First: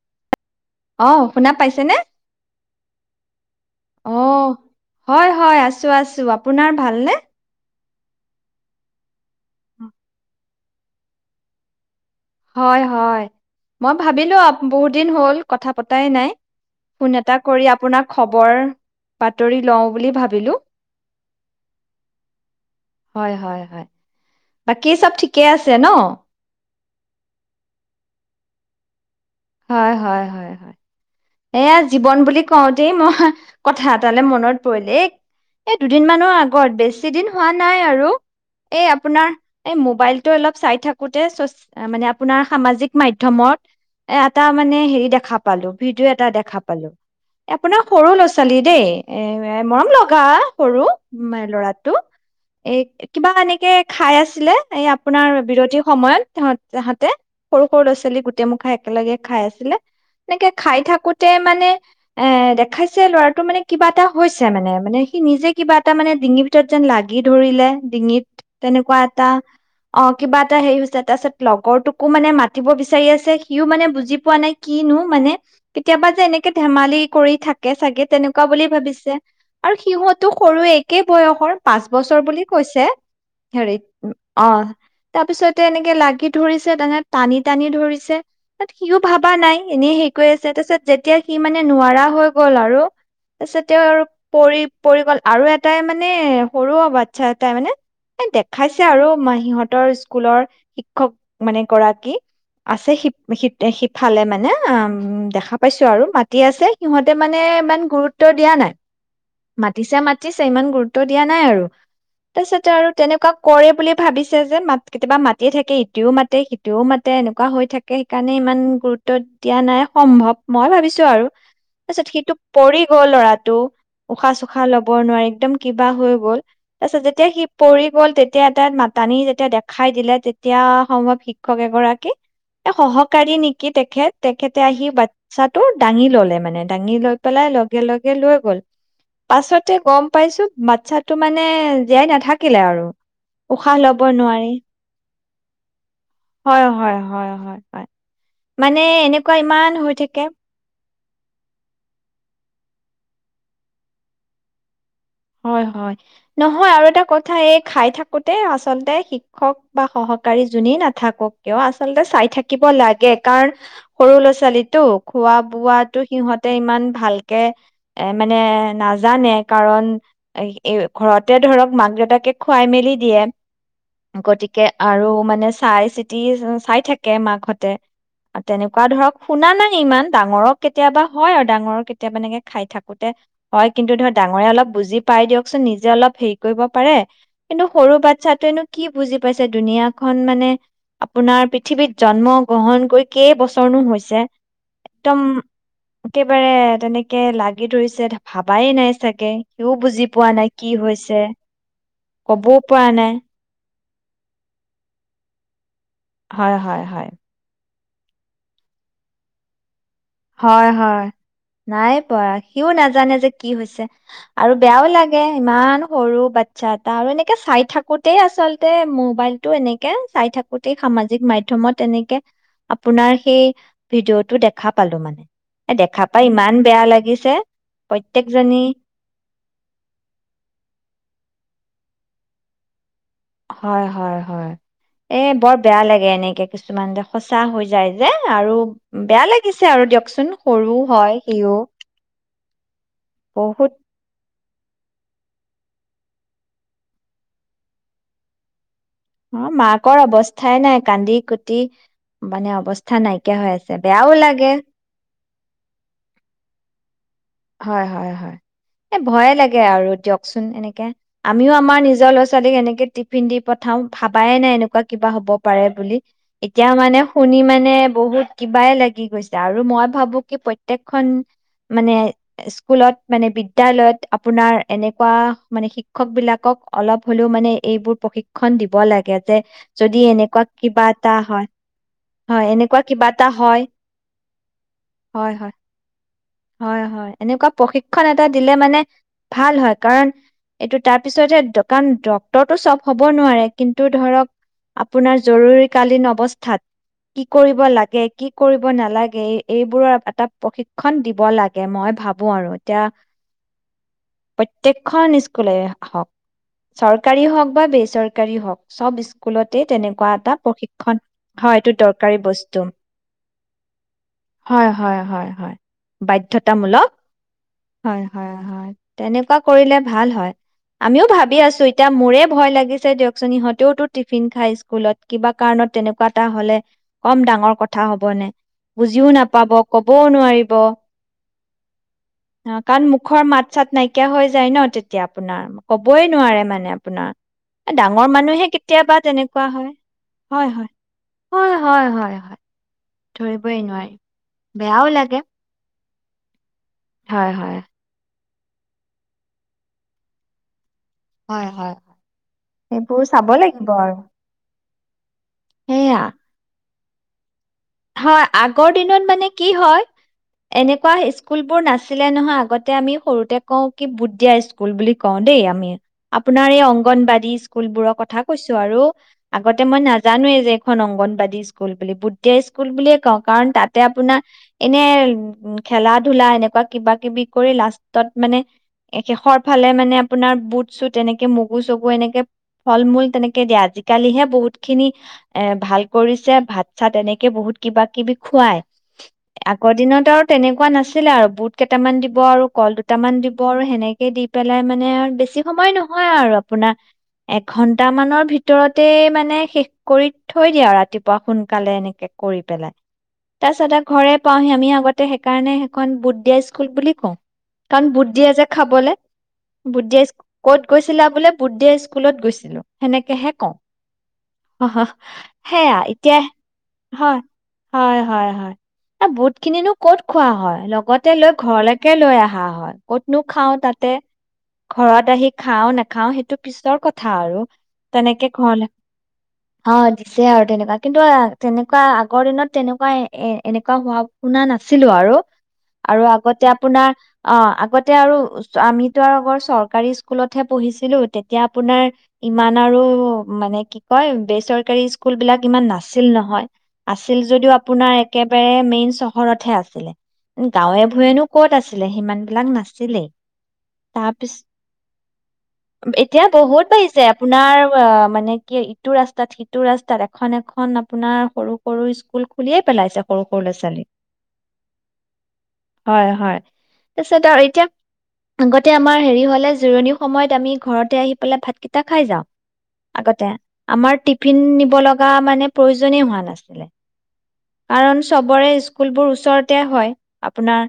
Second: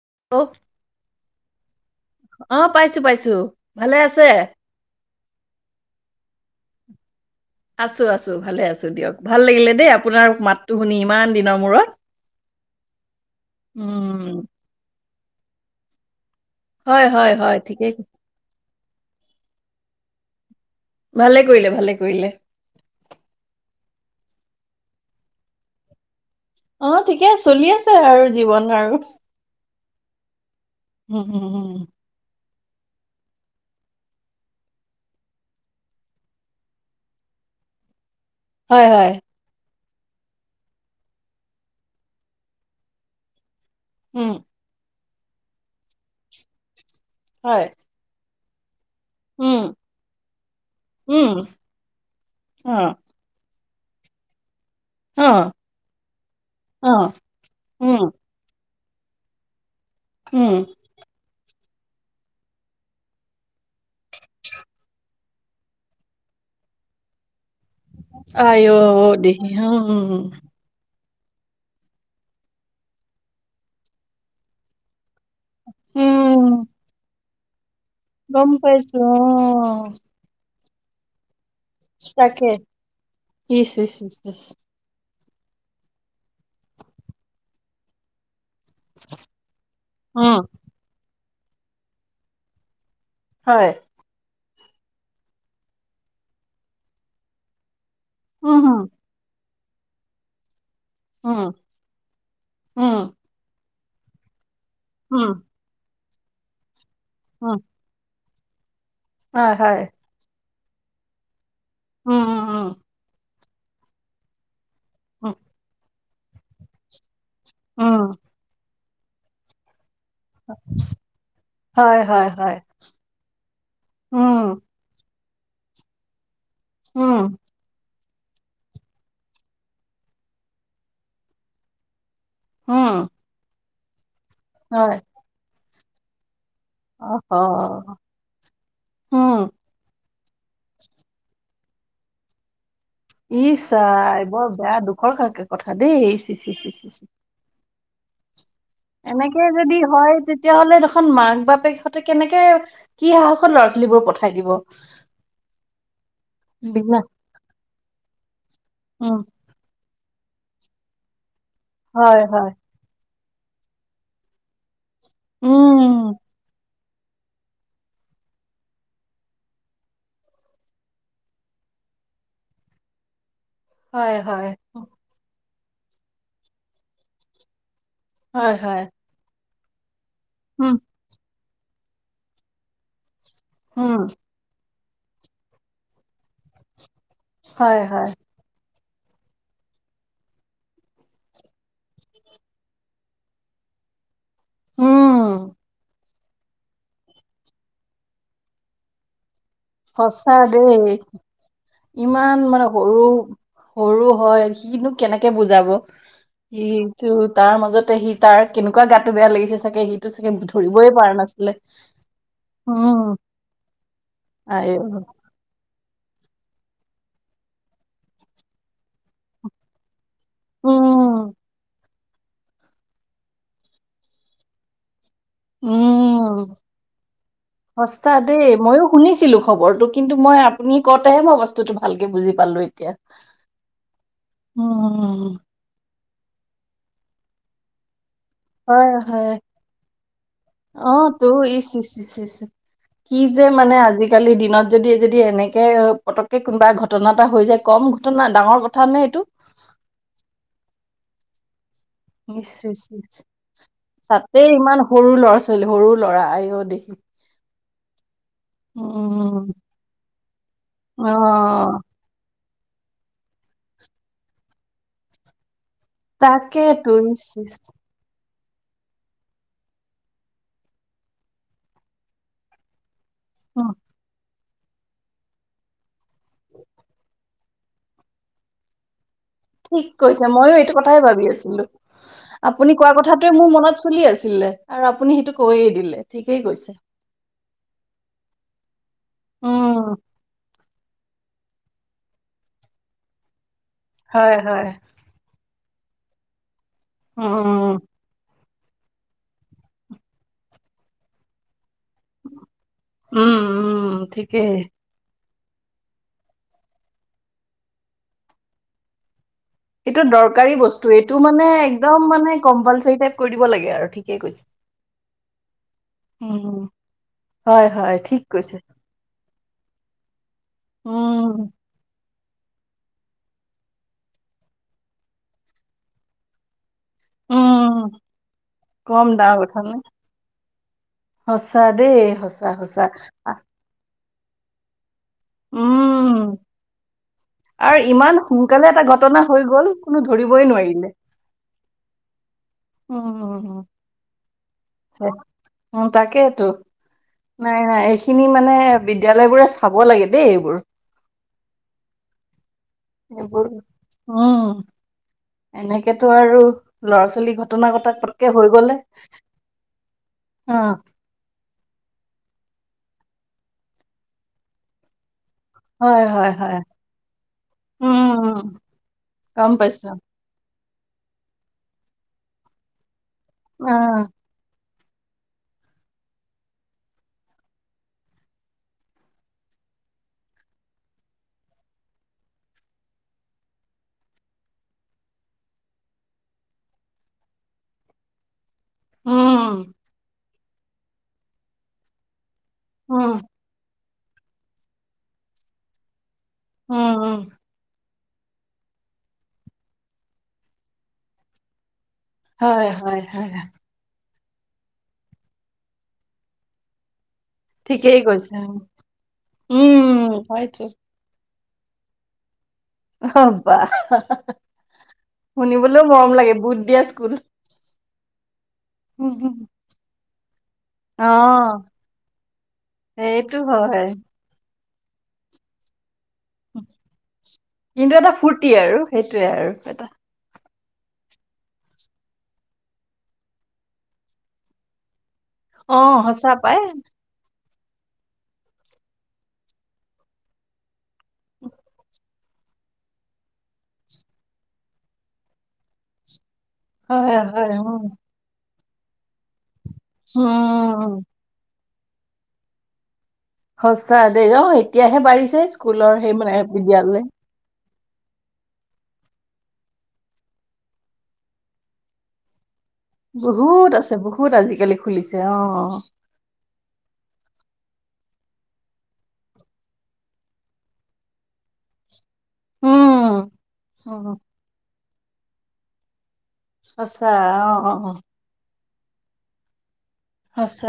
[unintelligible] অ', শুনা পাইছেনে। অ', পাইছো-পাইছো। অ', হয়-হয় আছো-আছো আপ আপোনাৰ ভালনে। আছো-আছো ভালে আছো দিয়ক, ভাল লাগিলে দেই আপোনাৰ মাতটো শুনি ইমান দিনৰ মূৰত। হয়-হয়, মই ভাবিলো উম, আপ-বহুত দিন হ'ল কথা পতাই নাই। হয় ফোন হয় এটা হয় কৰি ঠিকেই আপোনাক খবৰ বাতৰি লওঁ বুলি ভাবিলো। ভালে কৰিলে, ভালে কৰিলে। হয় হয় হয় বাকী চব ঠিকে আছে ন। অ', ঠিকে চলি আছে আৰু জীৱন আৰু। হয়, হয়, হয়, হয়। উম, উম, উম। এয়া জীৱন বুলি কওঁ তেই মই কথা এটালে মনত পৰিল। এ, এ দুদিন মানৰ আগত বেছি দিন হোৱা নাই আৰু হয় এই হয়। আপোনাৰ এই মোবাইলটো অলপ চাই থাকোতে ছচি-মানে আপোনাৰ সামাজিক মাধ্যমত এ, উম, এটা মানে হেৰি দেখ দেখা পালো, ভিডিঅ' এটা দেখা পালো। হয়। আপোনাৰ সৰু লছ চালি দেই এ, উম, ম-মৰম লগা সৰু উম, মা-ল'ৰাটো, এ অ' কিবা এনেকে খাই আছিলে এই আপোনাৰ অ' বিৰতিৰ সময়ত তেহঁত-তেহঁতে, অ' সৰু-সৰু ল'ৰা উম, ছোৱালী গোটেই মখাই একেলগে খাই আছিলে এনেকে উম। খাই থাকোতে মানে এ, দেখাইছে ল'ৰাটো মানে কিবা এটা হৈছে মানে-মানে সি নিজে কিবা এটা মানে ডিঙিৰ ভিতৰত যেন লাগি ধৰিলে ডিঙিত, আই তেনেকুৱা অ' এটা দেহি উম, অ, কিবা এটা হেৰি হৈছে তাৰপাছত লগৰটোকো মানে মাতিব বিচাৰি আছে সি সিও মানে বুজি পোৱা নাই কিনো মানে কেতিয়াবা যে এনেকে উম। ধেমালি কৰি থাকে চাগে চাগে তেনেকুৱা গম বুলি পাইছোঁ ভাবিছে আৰু সিহঁতো সৰুৱে ক বয়সৰ পাঁচ অ' বছৰ বুলি তাকে। কৈছে ইচ হেৰি ইচ ইচ ইচ। অ তাৰপিছতে এনেকে লাগি ধৰিছে তানে টানি টানি ধৰিছে তাত সিও ভাবা নাই এনেই হেৰি কৰি উম, আছে তাৰপিছত যেতিয়া সি মানে নোৱাৰা হৈ গ'ল আৰু হয়। তাৰপিছততে আৰু পৰি পৰি আৰু এটাই মানে সৰু বাচ্ছা এটাই মানে এ উম, দেখাইছে হুম আৰু মাহীহঁত ৰ স্কুলৰ শিক্ষক উম। মানে গৰাকী আছে শ সি সিফালে মানে উ দেখা পাইছো আৰু ম তি আছে সিহঁতে মানে ইমান গুৰুত্ব ত দিয়া নাই মাতিছা মাতিছ ইমান গুৰুত্ব দিয়া নাই আৰু তাৰছিতে আৰু তেনেকুৱাক কৰে বুলি ভাবিছে যে মাত কেতিয়াবা মায় থাকে সও মাতে সিটোও মাতে তে এনেকুৱা হৈ থাকে তাক সেইকাৰণে ইমান গুৰুত্ব উ দিয়া নায়ক সম্ভৱ মই ভাবিছো আৰু তাৰপিছত সিটো পৰি গ'ল ল'ৰাটো উশাহ চোশাহ ল'ব নোৱাৰি একদম কিবা হৈ গ'ল তাৰ পিছত যেতিয়া সি পৰি কি গ'ল তেতিয়া এটাাত মাতানি যেতিয়া দেখাই দিলে তেতিয়া সম্ভৱ শিক্ষক এগৰাকী এ সহকাৰী নেকি কি তেখেত তেখেতে আহি বাচ্ছাটো দাঙি ল'লে মানে। দাঙি লৈ পেলাই লগে লগে লৈ গল পাছতে গম পাইছো বাচ্ছাতটো মানে জীয়াই নাথাকিলে আৰু। ইছ উশাহ ল'ব চাই বৰ নোৱাৰি। বেয়া দুখৰ কাকে কথা দেই ইচ ইচ হয়, হয়, চি। হয়, হয়, হয়। মানে এনেকুৱা এনেকে ইমান যদি হৈ হয় থাকে। তেতিয়াাহ'লে দেখোন মাক বাপেক সহঁতে কেনেকে কি সাহসত ল'ৰা ছোৱালী বোৰ পঠাই দিব। হয় হয় নহয় আৰু বিনা এটা কথা এক খাই থাকোতে আছে আচলতে উম, শিক্ষক বা সহকাৰী যোনেই নাথাকক কিয় আচলতে হয় চাই হয়। থাকিব লাগে কাৰণ সৰু ল'ৰা ছোৱালীতো। খোৱা বোৱাাতো উম, সিহঁতে ইমান, ভালকে এ মানে নাজানে কাৰণ এ ঘৰতে ধৰক মাক দেউতাকে খুৱাই মেলি দিয়ে। হয় হয়। গতিকে আৰু মানে চাই চিতি চাই থাকে মাকহঁতে, আৰু হয় হয়। তেনেকুৱা ধৰক শুনা নাই। ইমান ডাঙৰক উম, কেতিয়াবা হয় আৰু ডাঙৰ কেতিয়াবা এেকে খাই থাকোতে হয় কিন্তু উম, ধৰক ডাঙৰে অলপ বোজি পাই দিয়কচোন নিজে অলপ হেৰি কৰিব পাৰে, কিন্তু হয় সৰু হয়। বাচ্ছাটোৱেনো কি বুজি পাইছে দুুনীয়া খন মানে আপোনাৰ পৃথিৱীত জন্ম গ্ৰহণ কৰি কেইবছৰনো হৈছে। উম, একদম একেবাৰে তেনেকে লাগি ধৰিছে ভাবাই নাই চাগে। সিও বুজি পোৱা সঁচা নাই কি দেই হৈছে ইমান কবও মানে পৰা সৰু নাই সৰু হয় সিনো কেনেকে বুজাব। হয় হয় সেটো হয় তাৰ মাজত সি তাৰ কেনেকুৱা গাতটো বেয়া লাগিছে চাগে সি হয় হয় নাই পোৱা সিও উম নাজানে যে কি হৈছে আৰু আই বেয়াও ঐ লাগে ইমান। ইামান সৰু বাচ্ছা এটা আৰু এনেকে চাই থাকোতেই আচলতে মোবাইলটো এনেকে চাই থাকোতেই সামাজিক উম মাধ্যমত এনেক আপোনাৰ সেই ভিডিঅটো দেখা। পালো মানে। এ দেখা পাই ইমান উম বেয়া লাগিছে সঁচা দেই, প্ৰত্যেকজনী ময়ো শুনিছিলো খবৰটো কিন্তু মই আপুনি কওঁতেহে মই ভালকে বুজি পালো এতিয়া। হয়, হয়, হয় এ উম বৰ বেয়া লাগে এনে [unintelligible] কে কিছুমান যে সঁচা হৈ যায়। যে আৰু বেয়া হয়-হয়, লাগিছে আৰু দিয়কচোন সৰু হয় অহতো সিও ইচ ইচ ইছচ কি যে বহুত মানে আজিকালি দিনত। যদি যদি এনেকে পতককে কোনোবা ঘটনা এটা হৈ যায় কম ঘটনা ডাঙৰ ঘটনা উঃ মাকৰ অৱস্থাই নাই কান্দি গুটি ইছ ইছ ইছ, বেয়াও তাতে লাগে ইমান সৰু ল'ৰা ছোৱালী। সৰু ল'ৰা আইও দেহি। হয় হয় হয়, এই ভয়ে উম, লাগে আৰু দিয়কচোন এনেকে আমিও আমাৰ অ' নিজৰ লৰা ছোৱালীক। ছোৱালীক এনেকে টিফিন দি পঠাওঁ ভাবাই নাই এনেকুৱা কিবা হ'ব পাৰে। বুলি, এতিয়া তাকেতো মানে ইচ শুনি ইচ মানে বহুত কিবাই লাগি গৈছে আৰু মই ভাবো কি প্ৰত্যেকখন মানে। স্কুলত মানে উম, বিদ্যয়ালয়ত। আপোনাৰ এনেকুৱা মানে, শিক্ষক বিলাকক অলপ হ'লেও মানে এইবোৰ প্ৰশিক্ষণ দিব লাগে। যে ঠিক যদি কৈছে এনেকুৱা মইও এইটো কিবা কথাই এটা ভাবি হয় আছিলো, হয় আপুনি এনেকুৱা কোৱা কিবা এটা কথাটোোৱে মোৰ হয় মনত চলি আছিলে আৰু আপুনি হয় সেইটো হয় কৈয়ে দিলে। ঠিকেই কৈছে। হয় হয় এনেকুৱা প্ৰশিক্ষণ এ টা দিলে মানে ভাল উম, হয় কাৰণ এইটো তাৰ পিছতহে, কাৰণ ডক্তৰটো চব হব নোৱাৰে। কিন্তু ধৰক হয় হয় আপোনাৰ জৰুৰী কালীন অৱস্থাত কি উম, কৰিব উম, লাগে কি কৰিব নালাগে, এইবোৰৰ এটা প্ৰশিক্ষণ দিব বলা মই ভাবো আৰু এতিয়া উম, ঠিকেই। প্ৰতেইকখন স্কুল হওক চৰকাৰ হওক বা বেচৰকাৰী হওক চব স এইটো দৰকাৰী বস্তু এইটো মানে হয় এইটো একদম দৰকাৰী মানে বস্তু কম্পালচাৰী টাইপ কৰি দিব লাগে আৰু ঠিকেই কৈছে। হয় হয় হয় হয় উম, বাধ্যতামূলক। হয় হয় হয়। তেনে এনেকুৱা কৰিলে ভাল হয়। আমিও ভাবি উম, আছোঁ। এতিয়া মোৰে ভয় লাগিছে দিয়কচোন। ইহঁতেওতো টিফিন খাই স্কুলত, কিবা কাৰণত তেনেকুৱা এটা হ'লে, কম ডাঙৰ উম। কথা হবনে! বুজিও কম ডাঙৰ নাপাব কথা নে কবও নোৱাৰিব। সঁচা দেই। সঁচা সঁচা। কিয়া হৈ যায় ন, তেতি তিয়া আপোনাৰ। কবই উম নোৱাৰে মানে আপোনাৰ। আৰু ডাঙৰ ইমান মানুহে সোনকালে এটা কেতিয়াবা ঘটনা হৈ তেনেকুৱা গ'ল হয়। কোনো ধৰিবই হয় হয়। নোৱাৰিলে হয় হয় হয় হয়। উম উম ধৰিবই উম। নোৱাৰি বেয়াও লাগে। উম্ তাকেইটো। হয়, হয়। নাই নোৱাৰিছ খিনি মানে বিদ্যালয় বোৰে চাব লাগে দেই এইবোৰ। হয় হয়। সেইবোৰ চাব এইবোৰ লাগিব আৰু। উম সেয়া এনেকেতো আৰু, ল'ৰা ছোৱালী ঘ হয়, আগৰ দিনত মানে কি হয়, অ এনেকুৱা স্কু স্কুলবোৰ নাছিলে নহয় আগতে আমি সৰুতে কওঁ কি বুট দিয়া স্কুল বুলি কওঁ দেই আমি। হয় হয় আপোনাৰ হয় এই অংগনবাদী স্কুল বোৰৰ উম কথা উম, কৈছো আৰু। গম আগতে মই পাইছো নাজানোয়ে যে খন অংগনবাদী স্কুল বুলি। বুট দিয়া স্কুল বুলিয়ে কওঁ। কাৰণ অ তাতে আপোনাৰ এনে, খেলা ধূলা এনেকুৱা কিবা কিবি কৰি লাষ্টত মানে শেষৰ ফালে মানে আপোনাৰ বুট চুট এনেকে মগু চগু এনেকে ফল মূল তেনেকে দিয়ে। আজিকালিহে বহুত খিনি এ ভাল কৰিছে ভাত চাত এনে কে বহুত কিবা কিবি খুৱায়। আগৰ উম দিনত আৰু তেনেকুৱা নাছিলে আৰু বুট কেইটামান দিব আৰু কল উম দুটামান দিব আৰু সেনে কে দি পেলাই মানে আৰু বেছি সময় নহয় আৰু, আপোনাৰ উম উম এখন, দুটামানৰ ভিতৰতেই মানে শেষ কৰি থৈ দিয়ে আৰু ৰাতিপুৱা সোনকালে এনেকে কৰি হয় পেলাই। হয় হয় তাৰপিছতে ঘৰে পাওহি আমি আগতে সেইকাৰণে এখন বু দিয়া স্কুল বুলি কওঁ কাৰণ ঠিকেই বুদ্ধিয়ে কৈছে যে খাবলৈ উম বুদ্ধিয় হয়তো ক'ত গৈছিলে বোলে বুট দিয়া স্কুলত গৈছিলোঁ অ বা সেয়া শুনিবলৈও মৰম এতিয়া লাগে বুট দিয়া স্কুল। হয় হয় হয় হয় বহুত খিনিনো কত খোৱা হয় লগতে লৈ অ', ঘৰলৈকে লৈ আহা হয় ক'তনো সেইটো খাও হয় তাতে ঘৰত আহি খাও নাখাও সেইটো পিছৰ কথা আৰু কিন্তু এটা তেনেকে ঘ ফূৰ্তি আৰু সেইটোয়ে আৰু অ এটা। দিছে আৰু তেনেকুৱা কিন্তু তেনে এনেকুৱা আগৰ দিনত তেনেকুৱা এ এনেকুৱা হোৱা শুনা নাছিলো আৰু অ', আৰু সঁচা আগতে পাই আপোনাৰ অ লগতে আৰু আমিতো আৰু আগৰ চৰকাৰী স্কুলতহে পঢ়িছিলো তেতিয়া আপোনাৰ ইমান আৰু মানে কি কয় বেচৰকাৰী স্কুল বিলাক ইমান নাছিল নহয় হয় আছিল হয় যদিও উম, আপোনাৰ একেবাৰে মেইন চহৰতহে আছে আছিল গাঁৱে উম। ভূঞেনো ক'ত আছিল আছিলে সিমান বিলাক নাছিলে সচা দেই অ এতিয়াহে বাঢ়িছে স্কুলৰ সেই মানে বিদ্যয়ালয় অ মানে কি ইটো ৰাস্তাত সিটো ৰাস্তাত এখন এখন আপোনাৰ সৰু সৰু স্কুল খুলিয়ে পেলাইছে সৰু সৰু ল'ৰা বহুত ছোৱালী আছে বহুত আজিকালি খুলিছে অ', হয় হয় তাৰছত আৰু এতিয়া আগতে আমাৰ হেৰি হলে জোৰণি সময়ত আমি ঘৰতে আহি পেলাই ভাতকেইটা খাই যাওঁ আগতে উম। আমাৰ উম, টিফিন নিব লগা মান প্ৰোজন হোৱা নাই সঁচা অ', অ', অ কাৰণ চবৰে স্কুলবোৰ ওচৰতে হয় আপোনাৰ সঁচা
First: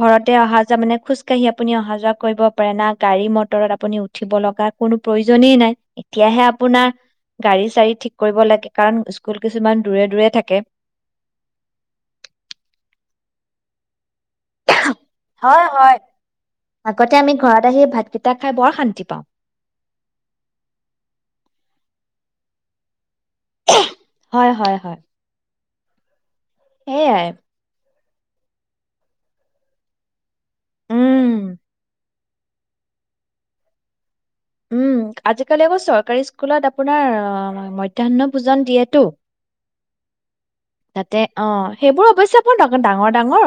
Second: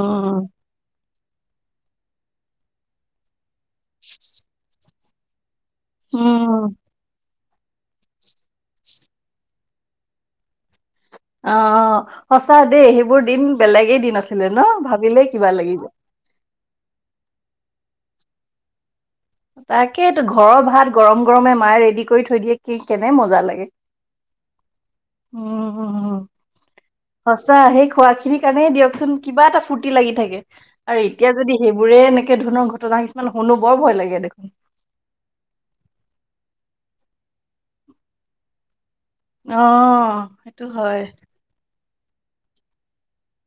ঘৰতে অহা যে মানে খোজকাঢ় কাঢ়ি আপুনি অহা যোৱা কৰিব পাৰে না গাড়ী মটৰত আপুনি উঠিব লগা কোনো প্ৰয়োজনেই নাই এতিয়াহে উম। আপোনাৰ গাড়ী চাড়ী ঠিক কৰিব লাগে কাৰণ স্কুল কিছুমান দূৰে দূৰে থাকে অ সঁচা দেই সেইবোৰ দিন বেলেগেই দিন আছে হয় হয় আগতে আমি ঘৰত এ সেই ভাতকেইটা খাই বৰ শান্তি পাওঁ তাকেতো ঘৰৰ ভাত গৰম গৰমে মায়ে ৰেডি কৰি থৈ দিয়ে কি কে মজা লাগে হয় হয় হয় উম', উ - উ - উ সেয়াই সচা সেই খোৱা খি সিনিৰ কাৰণেই দিয়কচোন কিবাটা ফুৰ্তি লাগি থাকে। আৰু এতিয়া উম যদি সেইবোৰে এনেক একেই ধৰণৰ ঘটনা কিছুমান শুনো বৰ ভয় লাগে দেখোন। উম', আজিকালি আকৌ চৰকাৰী স্কুলত আপোনাৰ মধ্যাহ্ন ভোজন দিয়ে। অহ ', সেইটো হয়। তাতে অ সেইবোৰ অৱশ্যে আপোনাৰ ডঙৰ -ডাঙৰ -ডাঙৰ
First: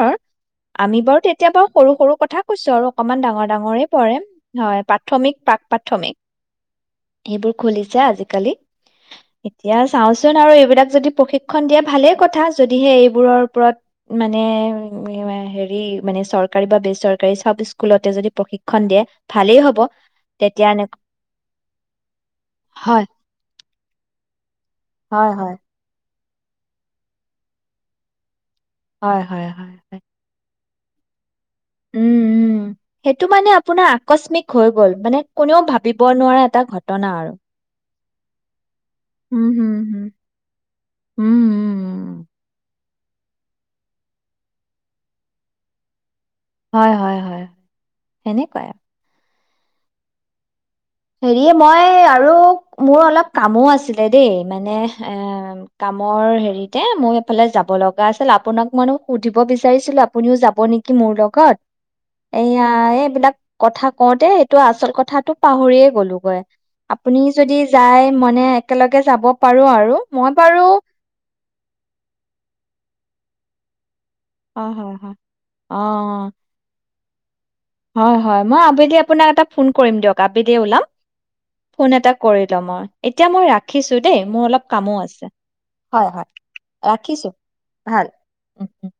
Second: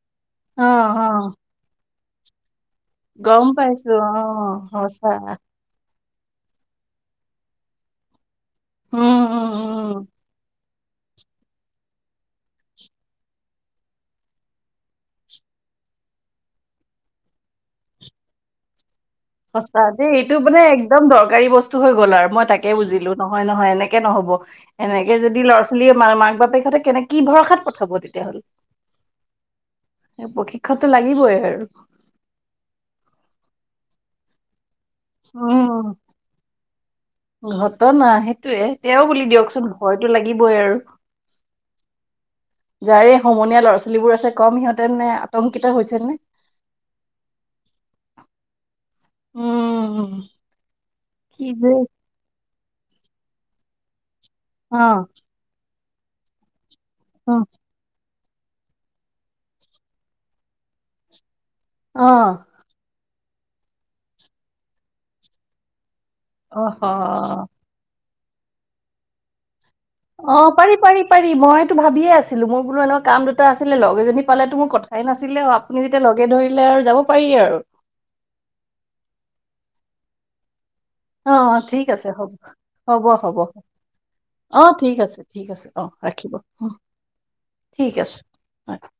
অ', আমি বাৰু অ', তেতিয়া বাৰু সৰু- সৰু পঠাক কৈছো আৰু অকমান ডাঙৰ গম -ডাঙৰে পাইছো পৰে অ', হয় সঁচা। প্ৰাথমিক পাক মেক, সেইবোৰ খুলিছা আজিকালি। উম, উম, এতিয়া উম, চাওচোন আৰু এইবিলাক। যদি প্ৰশিক্ষন দিয়ে ভালে কথা যদিহে এইবোৰৰ ওপৰত মানে হেৰি মানে চৰকাৰী বা বেচৰকাৰী চব স্কুলতে যদি প্ৰশিক্ষন দিয়ে। ভালেই হ'ব সছা দেই এইটো মানে তেতিয়া এনে একদম দৰকাৰী বস্তু হৈ গ'ল আৰু মই তাকে হয় বুজিলো নহয় - নহয় এনেকে নহব এনেকে হয় যদি হয় ল'ৰা ছোৱালী। মা মাক বাপেকহঁতে কেনে কি ভৰসাত পঠাব তেতিয়া হলে। হয়- হয় - হয় শপটো লাগিবই আৰু উম', উ', সেইটো মানে আপোনাৰ আকস্মিক হৈ গ'ল মানে কোনেও উম ভাবিব নোৱাৰা এটা ঘটনা আৰু। টনা সেইটোৱে তেওঁ বুলি উম দিয়কচোন হুম হুম ভয়তো লাগিবই আৰু। উম উম উম যাৰে সমনীয়া ল'ৰা ছোৱালীবোৰ আছে কম সিহঁতে নে আতংকিত হৈ হৈছে নে। হয়- হয় - হয় সেনেকুৱাই। উম', হেৰি কি যে মই আৰু মোৰ অলপ কামো আছিল। হেৰি মানে অ এ কামৰ হেৰিত দে মই অ এইফালে যাব লগা দৰাচলতে আপোনাক মানে সুধিব বিচাৰিছিলো আপুনিও যাব নেকি মোৰ লগত। অ এয়া এইবিলাক, কথা কওঁতে এইটো আচল কথাটো পাহৰিয়ে গলো অহ আপুনি যদি যায় মানে একেলগে যাব পাৰো আৰু মই অ বাৰু পাৰি পাৰি পাৰি মই ভাবিয়ে আছিলো মোৰ বোলো এনেকুৱা কাম দুটা আছিলে লগ এজনী পালেতো অ মোৰ হয় কথাই হয় নাছিলে আপুনি যেতিয়া লগে অ', ধৰিলে আৰু যাব উপাই আৰু হয় হয় মই আবেলি আপোনাক এ ফোন কৰিম দিয়ক আবেলি ওলাম অ অ ঠিক ফোন আছে এটা হ'ব কৰি লম আৰু হ'ব এতিয়া হ'ব মই ৰাখিছো দেই মোৰ অ অলপ কামো ঠিক আছে ঠিক অ হয় হয় ৰাখিব উম, ৰাখিছো ঠিক ভাল আছে উ হয় উম